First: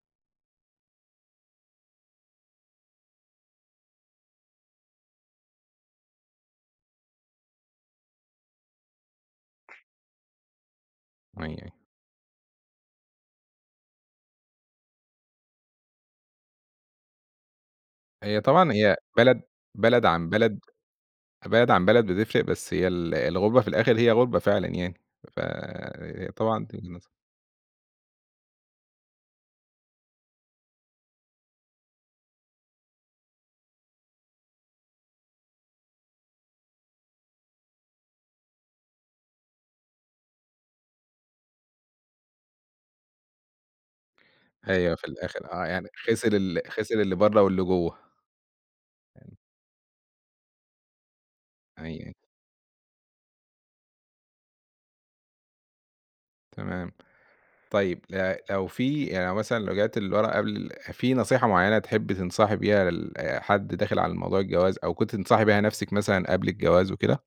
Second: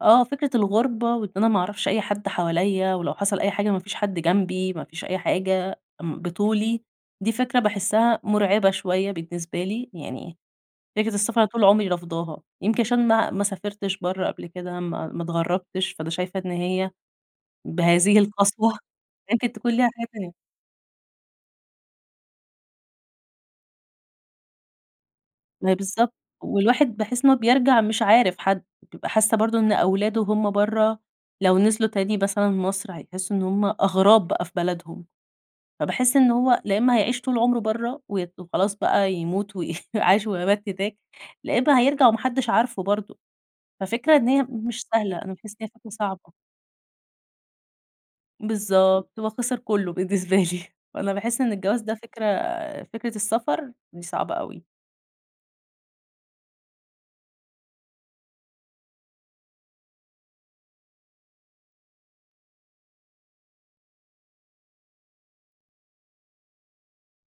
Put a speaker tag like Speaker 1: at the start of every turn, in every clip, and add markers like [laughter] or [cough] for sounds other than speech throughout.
Speaker 1: اه فكرة الغُربة وإن أنا ما أعرفش أي حد حواليّا ولو حصل أي حاجة ما فيش حد جنبي، ما فيش أي حاجة، بطولي دي فكرة باحسّها مرعبة شويّة بالنسبة لي، يعني فكرة السفر
Speaker 2: أيوه،
Speaker 1: طول
Speaker 2: أيوه.
Speaker 1: عمري رافضاها، يمكن عشان ما ما سافرتش برّه قبل كده، ما ما اتغربتش فأنا شايفة إن هي بهذه
Speaker 2: هي طبعًا
Speaker 1: القسوة
Speaker 2: هي بلد
Speaker 1: يمكن تكون ليها
Speaker 2: بلد
Speaker 1: حاجة
Speaker 2: عن
Speaker 1: تانية.
Speaker 2: بلد بلد عن بلد بتفرق بس هي ال الغُربة في الآخر هي غُربة فعلًا يعني ف
Speaker 1: ما هي بالضبط
Speaker 2: طبعًا.
Speaker 1: والواحد
Speaker 2: [unintelligible]
Speaker 1: باحس إنّه بيرجع مش عارف حد، بابقى حاسّة برضه إن أولاده وهُم برّه لو نزلوا تاني مثلًا مصر هيحسوا إن هُم أغراب بقى في بلدهم. فباحس إن هو لأ إمّا هيعيش طول عمره برّه وي وخلاص بقى يموت و عاش ومات هناك، لا إمّا هيرجع وما حدش عارفه برضه ففكرة إن هي مش
Speaker 2: أيوه في
Speaker 1: سهلة أنا باحس
Speaker 2: الآخر
Speaker 1: إن
Speaker 2: آه
Speaker 1: هي
Speaker 2: يعني
Speaker 1: فكرة
Speaker 2: خسر
Speaker 1: صعبة.
Speaker 2: ال خسر اللي برّا واللي جوّا.
Speaker 1: بالضبط، هو
Speaker 2: [unintelligible]
Speaker 1: خسر كلّه بالنسبة لي وأنا باحس إن الجواز
Speaker 2: أيوه،
Speaker 1: ده
Speaker 2: أيوه.
Speaker 1: فكرة فكرة السفر دي صعبة أوي.
Speaker 2: تمام. طيّب آآ لو في يعني لو مثلًا رجعتِ لورا قبل في نصيحة معيّنة تحبّي تنصحي بيها لحد داخل على موضوع الجواز أو كنتِ تنصحي بيها نفْسك مثلًا قبل الجواز وكده؟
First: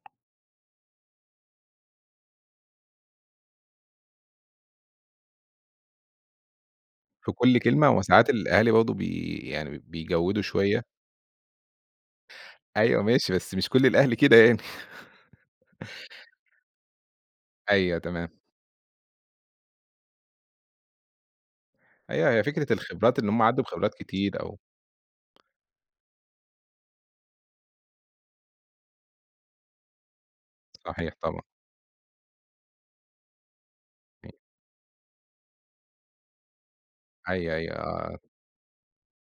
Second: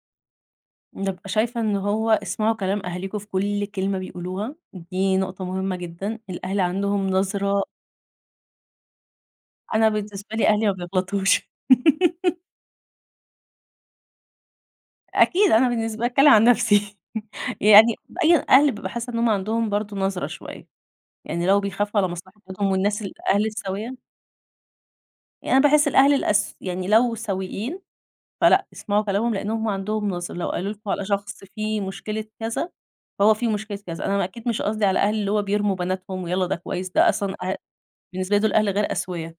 Speaker 1: بابقى شايفة إنّه هو اسمعوا كلام أهاليكم في كل كلمة بيقولوها، دي نقطة مهمّة جدًا. الأهل عندهم
Speaker 2: في كل
Speaker 1: نظرة
Speaker 2: كلمة وساعات الأهالي برضه بي يعني
Speaker 1: أنا بالنسبة
Speaker 2: بيجوِّدوا
Speaker 1: لي أهلي ما
Speaker 2: شوية.
Speaker 1: بيغلطوش. [laughs]
Speaker 2: أيوه ماشي بس مش كل الأهل كده يعني. [chuckles]
Speaker 1: أكيد أنا بالنسبة لي باتكلّم عن نفْسي يعني
Speaker 2: أيوه تمام.
Speaker 1: بأين أهل بابقى حاسّة إن هُم عندهم برضه نظرة شويّة، يعني لو بيخافوا على
Speaker 2: أيوَه هي
Speaker 1: مصلحتهم
Speaker 2: فكرة
Speaker 1: والناس
Speaker 2: الخبرات اللي هُم
Speaker 1: الأهل
Speaker 2: عدّوا بخبرات
Speaker 1: السويّة
Speaker 2: كتير أو
Speaker 1: يعني أنا باحس الأهل الأس يعني لو سوييّن فلأ اسمعوا كلامهم لأن هُم عندهم نظرة، لو قالوا لكم على
Speaker 2: صحيح طبعًا.
Speaker 1: شخص في مشكلة كذا، فهو في مشكلة كذا أنا
Speaker 2: أيوه.
Speaker 1: أكيد مش قصدي على الأهل اللي هُم بيرموا بناتهم ويلّا ده كويّس ده أصلًا أ
Speaker 2: أيوه أيوه آه آه.
Speaker 1: بالنسبة لي دول أهل غير أسويا.